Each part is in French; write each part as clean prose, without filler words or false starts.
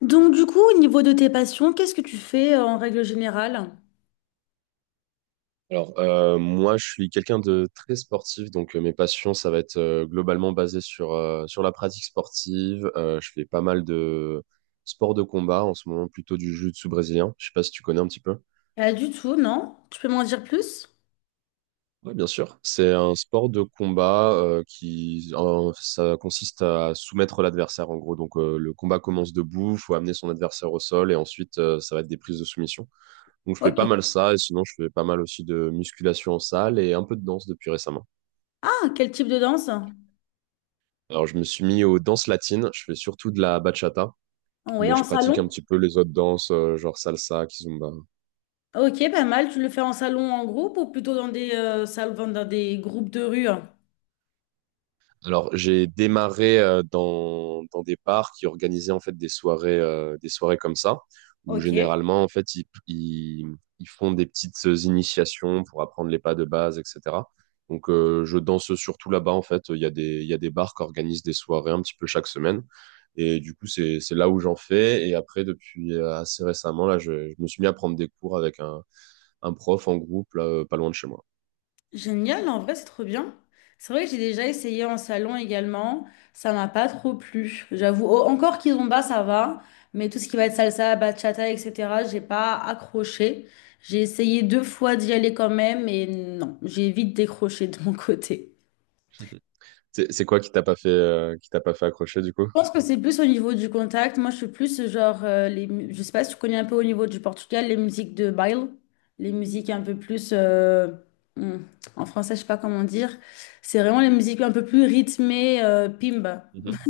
Donc du coup, au niveau de tes passions, qu'est-ce que tu fais en règle générale? Alors, moi, je suis quelqu'un de très sportif, donc mes passions, ça va être globalement basé sur la pratique sportive. Je fais pas mal de sports de combat, en ce moment plutôt du jiu-jitsu brésilien. Je sais pas si tu connais un petit peu. Pas du tout, non? Tu peux m'en dire plus? Oui, bien sûr. C'est un sport de combat ça consiste à soumettre l'adversaire, en gros. Donc, le combat commence debout, faut amener son adversaire au sol, et ensuite, ça va être des prises de soumission. Donc, je fais pas Ok. mal ça, et sinon, je fais pas mal aussi de musculation en salle et un peu de danse depuis récemment. Ah, quel type de danse? Alors, je me suis mis aux danses latines. Je fais surtout de la bachata, Oui, mais en je pratique un salon? petit peu les autres danses, genre salsa, kizomba. Ok, pas mal. Tu le fais en salon, en groupe ou plutôt dans des, salons, dans des groupes de rue? Alors, j'ai démarré dans des bars qui organisaient en fait des soirées, des soirées comme ça, où Ok. généralement en fait ils font des petites initiations pour apprendre les pas de base, etc. Donc, je danse surtout là-bas en fait. Il y a des bars qui organisent des soirées un petit peu chaque semaine, et du coup c'est là où j'en fais. Et après, depuis assez récemment là, je me suis mis à prendre des cours avec un prof en groupe là, pas loin de chez moi. Génial, en vrai, c'est trop bien. C'est vrai que j'ai déjà essayé en salon également. Ça m'a pas trop plu, j'avoue. Oh, encore kizomba, ça va. Mais tout ce qui va être salsa, bachata, etc., j'ai pas accroché. J'ai essayé deux fois d'y aller quand même, et non, j'ai vite décroché de mon côté. C'est quoi qui t'a pas fait accrocher du coup? Je pense que c'est plus au niveau du contact. Moi, je suis plus genre, les, je sais pas si tu connais un peu au niveau du Portugal, les musiques de baile, les musiques un peu plus, hmm, en français, je sais pas comment dire. C'est vraiment les musiques un peu plus rythmées, pimba. Mhm.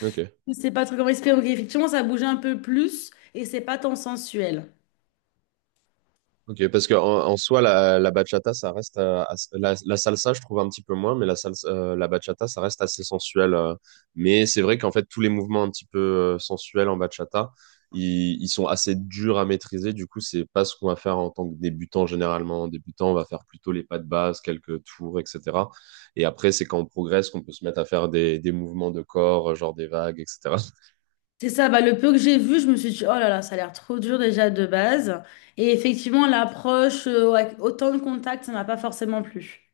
Ok. Je sais pas trop comment expliquer, mais effectivement, ça bouge un peu plus et c'est pas tant sensuel. Ok, parce que en soi, la bachata, ça reste la salsa, je trouve un petit peu moins, mais la salsa, la bachata, ça reste assez sensuel. Mais c'est vrai qu'en fait, tous les mouvements un petit peu sensuels en bachata, ils sont assez durs à maîtriser. Du coup, c'est pas ce qu'on va faire en tant que débutant généralement. En débutant, on va faire plutôt les pas de base, quelques tours, etc. Et après, c'est quand on progresse qu'on peut se mettre à faire des mouvements de corps, genre des vagues, etc. C'est ça, bah, le peu que j'ai vu, je me suis dit, oh là là, ça a l'air trop dur déjà de base. Et effectivement, l'approche, avec autant de contact, ça m'a pas forcément plu.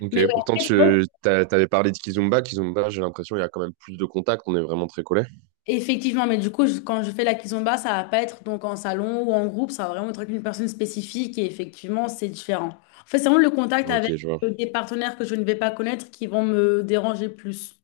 Ok, Mais pourtant, ouais, t'avais parlé de Kizomba. Kizomba, j'ai l'impression, il y a quand même plus de contact. On est vraiment très collé. effectivement, mais du coup, quand je fais la kizomba, ça va pas être donc en salon ou en groupe, ça va vraiment être avec une personne spécifique et effectivement, c'est différent. En fait, c'est vraiment le contact avec Ok, je vois. Des partenaires que je ne vais pas connaître qui vont me déranger plus.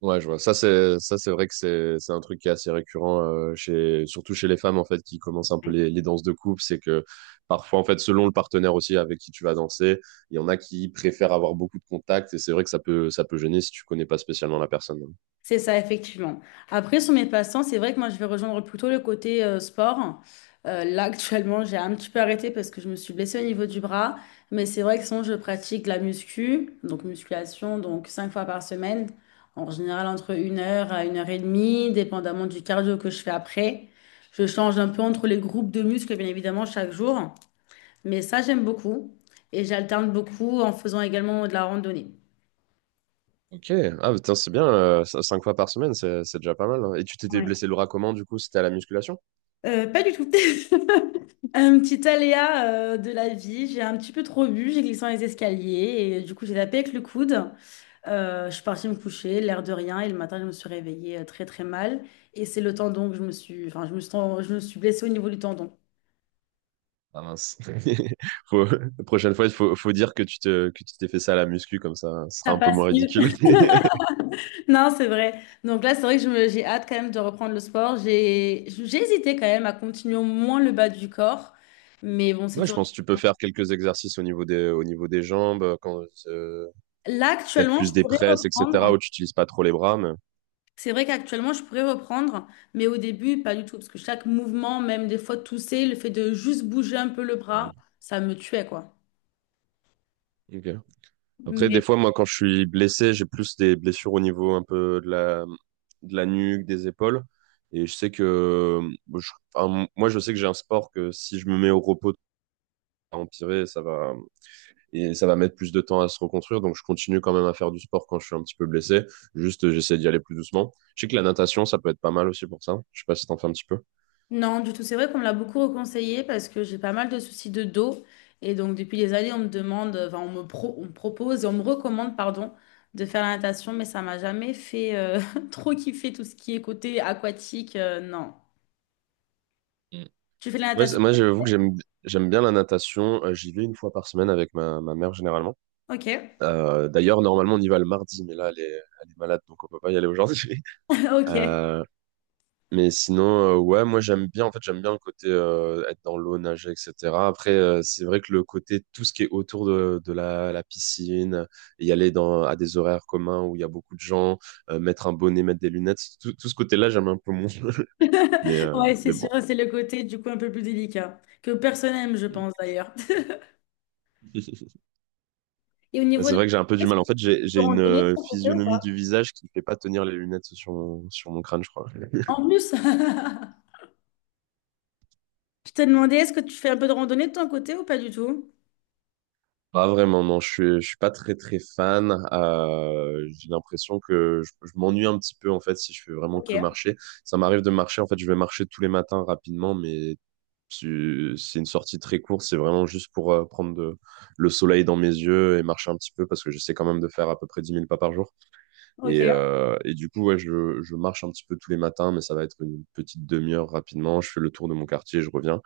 Ouais, je vois. Ça, c'est vrai que c'est un truc qui est assez récurrent chez surtout chez les femmes en fait qui commencent un peu les danses de couple, c'est que parfois en fait selon le partenaire aussi avec qui tu vas danser, il y en a qui préfèrent avoir beaucoup de contacts et c'est vrai que ça peut gêner si tu connais pas spécialement la personne. C'est ça, effectivement. Après, sur mes passe-temps, c'est vrai que moi, je vais rejoindre plutôt le côté sport. Là, actuellement, j'ai un petit peu arrêté parce que je me suis blessée au niveau du bras. Mais c'est vrai que sinon, je pratique la muscu, donc musculation, donc cinq fois par semaine. En général, entre une heure à une heure et demie, dépendamment du cardio que je fais après. Je change un peu entre les groupes de muscles, bien évidemment, chaque jour. Mais ça, j'aime beaucoup. Et j'alterne beaucoup en faisant également de la randonnée. Ok, ah putain, c'est bien. 5 fois par semaine, c'est déjà pas mal. Hein. Et tu t'étais Ouais. blessé le bras comment du coup? C'était à la musculation? Pas du tout. Un petit aléa de la vie, j'ai un petit peu trop bu, j'ai glissé dans les escaliers et du coup j'ai tapé avec le coude. Je suis partie me coucher, l'air de rien, et le matin je me suis réveillée très très mal. Et c'est le tendon que je me suis, enfin je me suis, je me suis blessée au niveau du tendon. Ah mince. La prochaine fois, il faut dire que que tu t'es fait ça à la muscu, comme ça, ce sera Ça un peu passe moins mieux. ridicule. Non, c'est vrai. Donc là, c'est vrai que j'ai hâte quand même de reprendre le sport. J'ai hésité quand même à continuer au moins le bas du corps, mais bon, c'est Ouais, je toujours. pense que tu peux faire quelques exercices au niveau des jambes, Là, peut-être actuellement, plus je des pourrais presses, reprendre. etc., où tu n'utilises pas trop les bras, mais. C'est vrai qu'actuellement, je pourrais reprendre, mais au début, pas du tout, parce que chaque mouvement, même des fois tousser, le fait de juste bouger un peu le Hmm. bras, ça me tuait, quoi. Ok. Après, des Mais fois, moi, quand je suis blessé, j'ai plus des blessures au niveau un peu de la nuque, des épaules. Et je sais que, enfin, moi, je sais que j'ai un sport que si je me mets au repos, ça va empirer, et ça va mettre plus de temps à se reconstruire. Donc, je continue quand même à faire du sport quand je suis un petit peu blessé. Juste, j'essaie d'y aller plus doucement. Je sais que la natation, ça peut être pas mal aussi pour ça. Je sais pas si t'en fais un petit peu. non, du tout, c'est vrai qu'on me l'a beaucoup reconseillé parce que j'ai pas mal de soucis de dos. Et donc, depuis des années, on me demande, enfin, on me, on me propose et on me recommande, pardon, de faire la natation, mais ça m'a jamais fait trop kiffer tout ce qui est côté aquatique. Non. Mm. Tu fais de la Moi, natation? moi, j'avoue que j'aime bien la natation. J'y vais une fois par semaine avec ma mère généralement. Ok. D'ailleurs, normalement, on y va le mardi, mais là, elle est malade, donc on peut pas y aller aujourd'hui. Ok. Mais sinon, ouais, moi j'aime bien, en fait, j'aime bien le côté être dans l'eau, nager, etc. Après, c'est vrai que le côté, tout ce qui est autour de la piscine, y aller à des horaires communs où il y a beaucoup de gens, mettre un bonnet, mettre des lunettes, tout ce côté-là, j'aime un peu moins. Ouais, c'est mais sûr, bon. c'est le côté du coup un peu plus délicat, que personne n'aime, je pense d'ailleurs. Et au niveau C'est de vrai que j'ai un peu la… du Est-ce mal. que En tu fait, fais j'ai, de j'ai une randonnée de ton côté ou physionomie du pas? visage qui ne fait pas tenir les lunettes sur mon crâne, je crois. En plus, je t'ai demandé, est-ce que tu fais un peu de randonnée de ton côté ou pas du tout? Pas vraiment, non, je suis pas très très fan. J'ai l'impression que je m'ennuie un petit peu en fait si je fais vraiment Ok, que marcher. Ça m'arrive de marcher, en fait, je vais marcher tous les matins rapidement, mais c'est une sortie très courte, c'est vraiment juste pour prendre le soleil dans mes yeux et marcher un petit peu parce que j'essaie quand même de faire à peu près 10 000 pas par jour. Et, ok. euh, et du coup, ouais, je marche un petit peu tous les matins, mais ça va être une petite demi-heure rapidement. Je fais le tour de mon quartier, je reviens.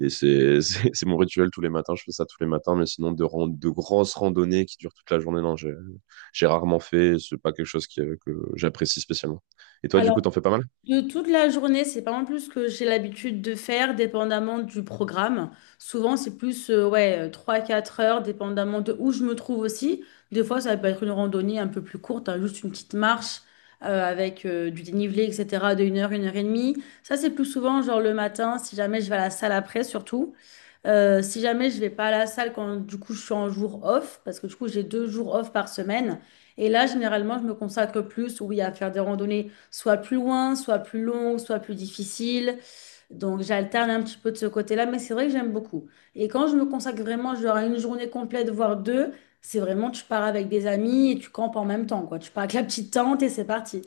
Et c'est c'est mon rituel tous les matins. Je fais ça tous les matins, mais sinon, de grosses randonnées qui durent toute la journée, non, j'ai rarement fait. C'est pas quelque chose que j'apprécie spécialement. Et toi, du Alors. coup, t'en fais pas mal? De toute la journée, c'est pas en plus ce que j'ai l'habitude de faire, dépendamment du programme. Souvent, c'est plus ouais, trois quatre heures, dépendamment de où je me trouve aussi. Des fois, ça peut être une randonnée un peu plus courte, hein, juste une petite marche avec du dénivelé, etc., de une heure et demie. Ça, c'est plus souvent, genre le matin, si jamais je vais à la salle après, surtout. Si jamais je vais pas à la salle quand du coup je suis en jour off, parce que du coup j'ai deux jours off par semaine, et là généralement je me consacre plus, oui, à faire des randonnées soit plus loin, soit plus longues, soit plus difficiles. Donc j'alterne un petit peu de ce côté-là, mais c'est vrai que j'aime beaucoup. Et quand je me consacre vraiment, genre à une journée complète, voire deux, c'est vraiment tu pars avec des amis et tu campes en même temps, quoi. Tu pars avec la petite tente et c'est parti.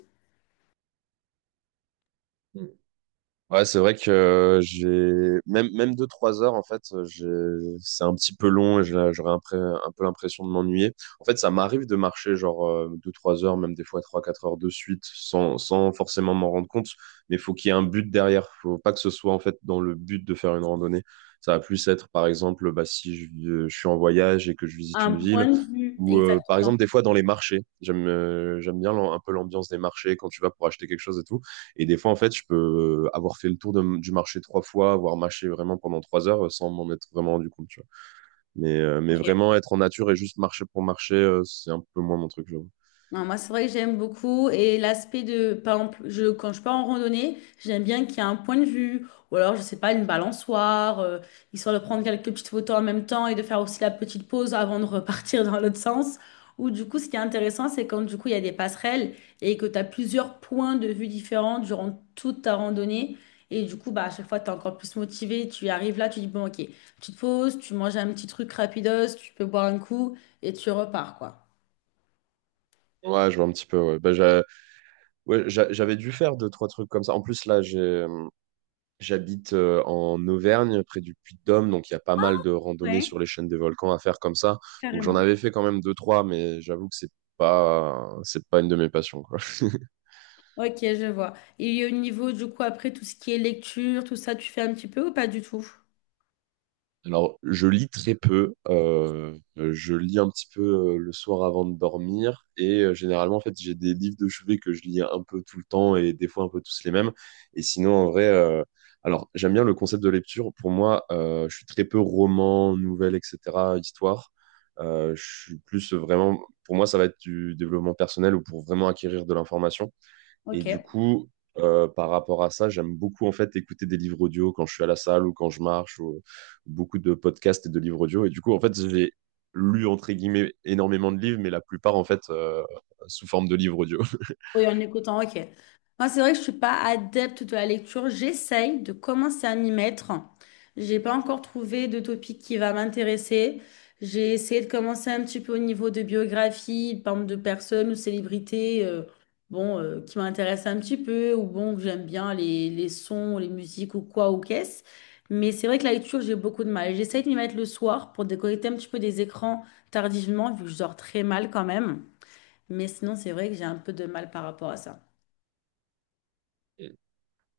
Ouais, c'est vrai que j'ai même 2 3 heures en fait, c'est un petit peu long et j'aurais un peu l'impression de m'ennuyer. En fait, ça m'arrive de marcher genre 2 3 heures, même des fois 3 4 heures de suite, sans forcément m'en rendre compte. Mais faut qu'il y ait un but derrière. Faut pas que ce soit en fait dans le but de faire une randonnée. Ça va plus être par exemple, bah si je suis en voyage et que je visite Un une point ville, de vue. ou par exemple des fois dans les marchés. J'aime bien un peu l'ambiance des marchés quand tu vas pour acheter quelque chose et tout. Et des fois, en fait, je peux avoir fait le tour du marché trois fois, avoir marché vraiment pendant 3 heures sans m'en être vraiment rendu compte, tu vois. Mais vraiment être en nature et juste marcher pour marcher, c'est un peu moins mon truc, j'avoue. Non, moi, c'est vrai que j'aime beaucoup. Et l'aspect de, par exemple, je, quand je pars en randonnée, j'aime bien qu'il y ait un point de vue, ou alors, je sais pas, une balançoire, histoire de prendre quelques petites photos en même temps et de faire aussi la petite pause avant de repartir dans l'autre sens. Ou du coup, ce qui est intéressant, c'est quand du coup, il y a des passerelles et que tu as plusieurs points de vue différents durant toute ta randonnée. Et du coup, bah, à chaque fois, tu es encore plus motivé. Tu arrives là, tu dis, bon, ok, tu te poses, tu manges un petit truc rapidos, tu peux boire un coup et tu repars, quoi. Ouais, je vois un petit peu, ouais. Bah, ouais, j'avais dû faire deux, trois trucs comme ça. En plus, là, j'habite en Auvergne, près du Puy-de-Dôme, donc il y a pas mal de randonnées Ouais, sur les chaînes des volcans à faire comme ça. Donc j'en carrément. avais fait quand même deux, trois, mais j'avoue que c'est pas une de mes passions, quoi. Ok, je vois. Et au niveau, du coup, après, tout ce qui est lecture, tout ça, tu fais un petit peu ou pas du tout? Alors, je lis très peu. Je lis un petit peu le soir avant de dormir. Et généralement, en fait, j'ai des livres de chevet que je lis un peu tout le temps et des fois un peu tous les mêmes. Et sinon, en vrai, alors, j'aime bien le concept de lecture. Pour moi, je suis très peu roman, nouvelle, etc., histoire. Je suis plus vraiment, pour moi, ça va être du développement personnel ou pour vraiment acquérir de l'information. Et du Ok. coup, par rapport à ça, j'aime beaucoup en fait écouter des livres audio quand je suis à la salle ou quand je marche, ou beaucoup de podcasts et de livres audio. Et du coup, en fait, j'ai lu entre guillemets énormément de livres, mais la plupart en fait sous forme de livres audio. Oui, en écoutant, ok. Moi, c'est vrai que je suis pas adepte de la lecture. J'essaye de commencer à m'y mettre. J'ai pas encore trouvé de topic qui va m'intéresser. J'ai essayé de commencer un petit peu au niveau de biographie, par exemple de personnes ou célébrités, bon, qui m'intéressent un petit peu, ou bon, que j'aime bien les sons, les musiques ou quoi, ou qu'est-ce. Mais c'est vrai que la lecture, j'ai beaucoup de mal. J'essaye de m'y mettre le soir pour déconnecter un petit peu des écrans tardivement, vu que je dors très mal quand même. Mais sinon, c'est vrai que j'ai un peu de mal par rapport à ça. Et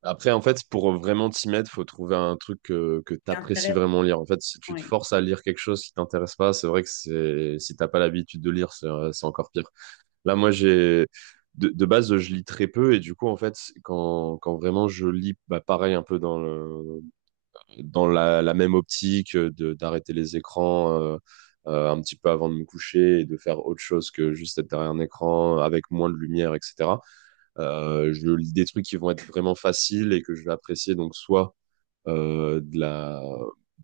après, en fait, pour vraiment t'y mettre, faut trouver un truc que C'est t'apprécies intéressant, vraiment lire. En fait, si tu te oui. forces à lire quelque chose qui t'intéresse pas, c'est vrai que c'est si t'as pas l'habitude de lire, c'est encore pire. Là, moi, j'ai de base, je lis très peu et du coup, en fait, quand vraiment je lis, bah, pareil, un peu dans la même optique de d'arrêter les écrans un petit peu avant de me coucher et de faire autre chose que juste être derrière un écran avec moins de lumière, etc. Je lis des trucs qui vont être vraiment faciles et que je vais apprécier, donc soit euh, de la,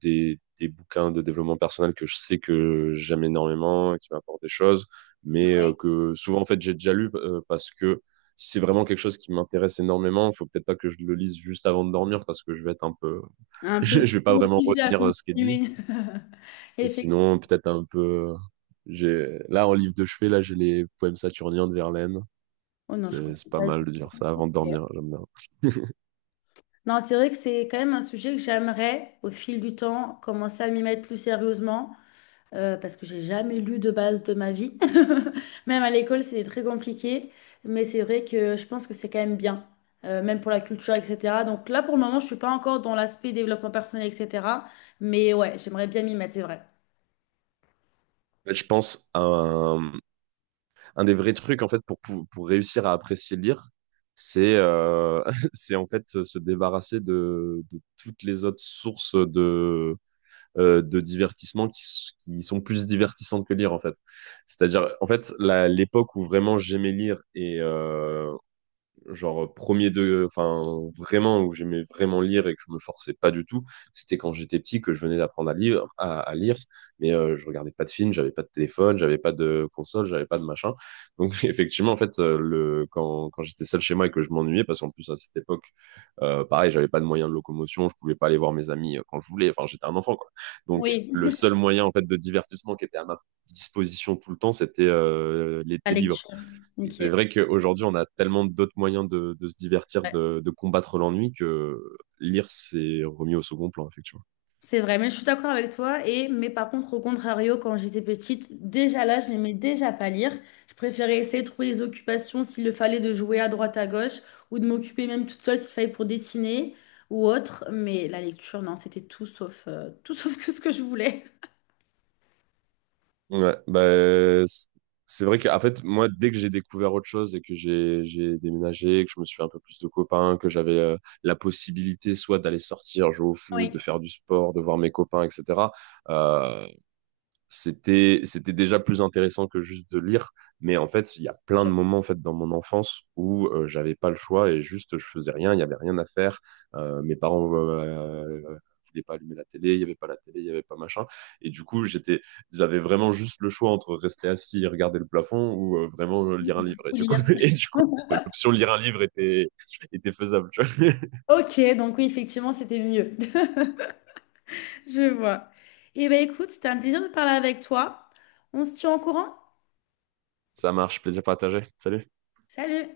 des bouquins de développement personnel que je sais que j'aime énormément, qui m'apportent des choses, mais Ouais. Que souvent, en fait, j'ai déjà lu parce que si c'est vraiment quelque chose qui m'intéresse énormément, il faut peut-être pas que je le lise juste avant de dormir parce que je vais être un peu. Un Je peu vais pas vraiment motivée à retenir ce qui est dit. continuer. Et Effectivement. sinon, peut-être un peu, j'ai là en livre de chevet, là j'ai les poèmes saturniens de Verlaine. Oh non, je C'est comprends c'est pas pas. Du mal de dire tout. ça avant de Ok. dormir. J'aime bien. Non, c'est vrai que c'est quand même un sujet que j'aimerais, au fil du temps, commencer à m'y mettre plus sérieusement, parce que j'ai jamais lu de base de ma vie. Même à l'école, c'était très compliqué, mais c'est vrai que je pense que c'est quand même bien, même pour la culture, etc. Donc là, pour le moment, je suis pas encore dans l'aspect développement personnel, etc. Mais ouais, j'aimerais bien m'y mettre, c'est vrai. En fait, je pense à un des vrais trucs en fait pour réussir à apprécier lire, c'est c'est en fait se débarrasser de toutes les autres sources de divertissement qui sont plus divertissantes que lire en fait. C'est-à-dire en fait l'époque où vraiment j'aimais lire et, genre enfin vraiment où j'aimais vraiment lire et que je me forçais pas du tout, c'était quand j'étais petit que je venais d'apprendre à lire, à lire, mais je regardais pas de films, j'avais pas de téléphone, j'avais pas de console, j'avais pas de machin. Donc effectivement en fait le quand quand j'étais seul chez moi et que je m'ennuyais parce qu'en plus à cette époque pareil j'avais pas de moyens de locomotion, je pouvais pas aller voir mes amis quand je voulais, enfin j'étais un enfant quoi. Donc Oui, le seul moyen en fait de divertissement qui était à ma disposition tout le temps c'était les la des livres. lecture. Et c'est Ok. vrai qu'aujourd'hui, on a tellement d'autres moyens de se divertir, Ouais. de combattre l'ennui que lire, c'est remis au second plan, effectivement. C'est vrai, mais je suis d'accord avec toi. Et, mais par contre, au contrario, quand j'étais petite, déjà là, je n'aimais déjà pas lire. Je préférais essayer de trouver des occupations s'il le fallait de jouer à droite à gauche ou de m'occuper même toute seule s'il fallait pour dessiner ou autre. Mais la lecture, non, c'était tout sauf, tout sauf que ce que je voulais. Ouais, bah, c'est vrai qu'en fait, moi, dès que j'ai découvert autre chose et que j'ai déménagé, que je me suis fait un peu plus de copains, que j'avais la possibilité soit d'aller sortir, jouer au foot, de Oui. faire du sport, de voir mes copains, etc., c'était déjà plus intéressant que juste de lire mais en fait il y a plein Je. de moments en fait dans mon enfance où j'avais pas le choix et juste je faisais rien il y avait rien à faire. Mes parents voulaient pas allumer la télé il y avait pas la télé il y avait pas machin et du coup j'avais vraiment juste le choix entre rester assis et regarder le plafond ou vraiment lire un livre et Ou du coup lire. et du coup l'option lire un livre était faisable tu vois. Ok, donc oui, effectivement, c'était mieux. Je vois. Eh bien, écoute, c'était un plaisir de parler avec toi. On se tient au courant? Ça marche, plaisir partagé. Salut. Salut!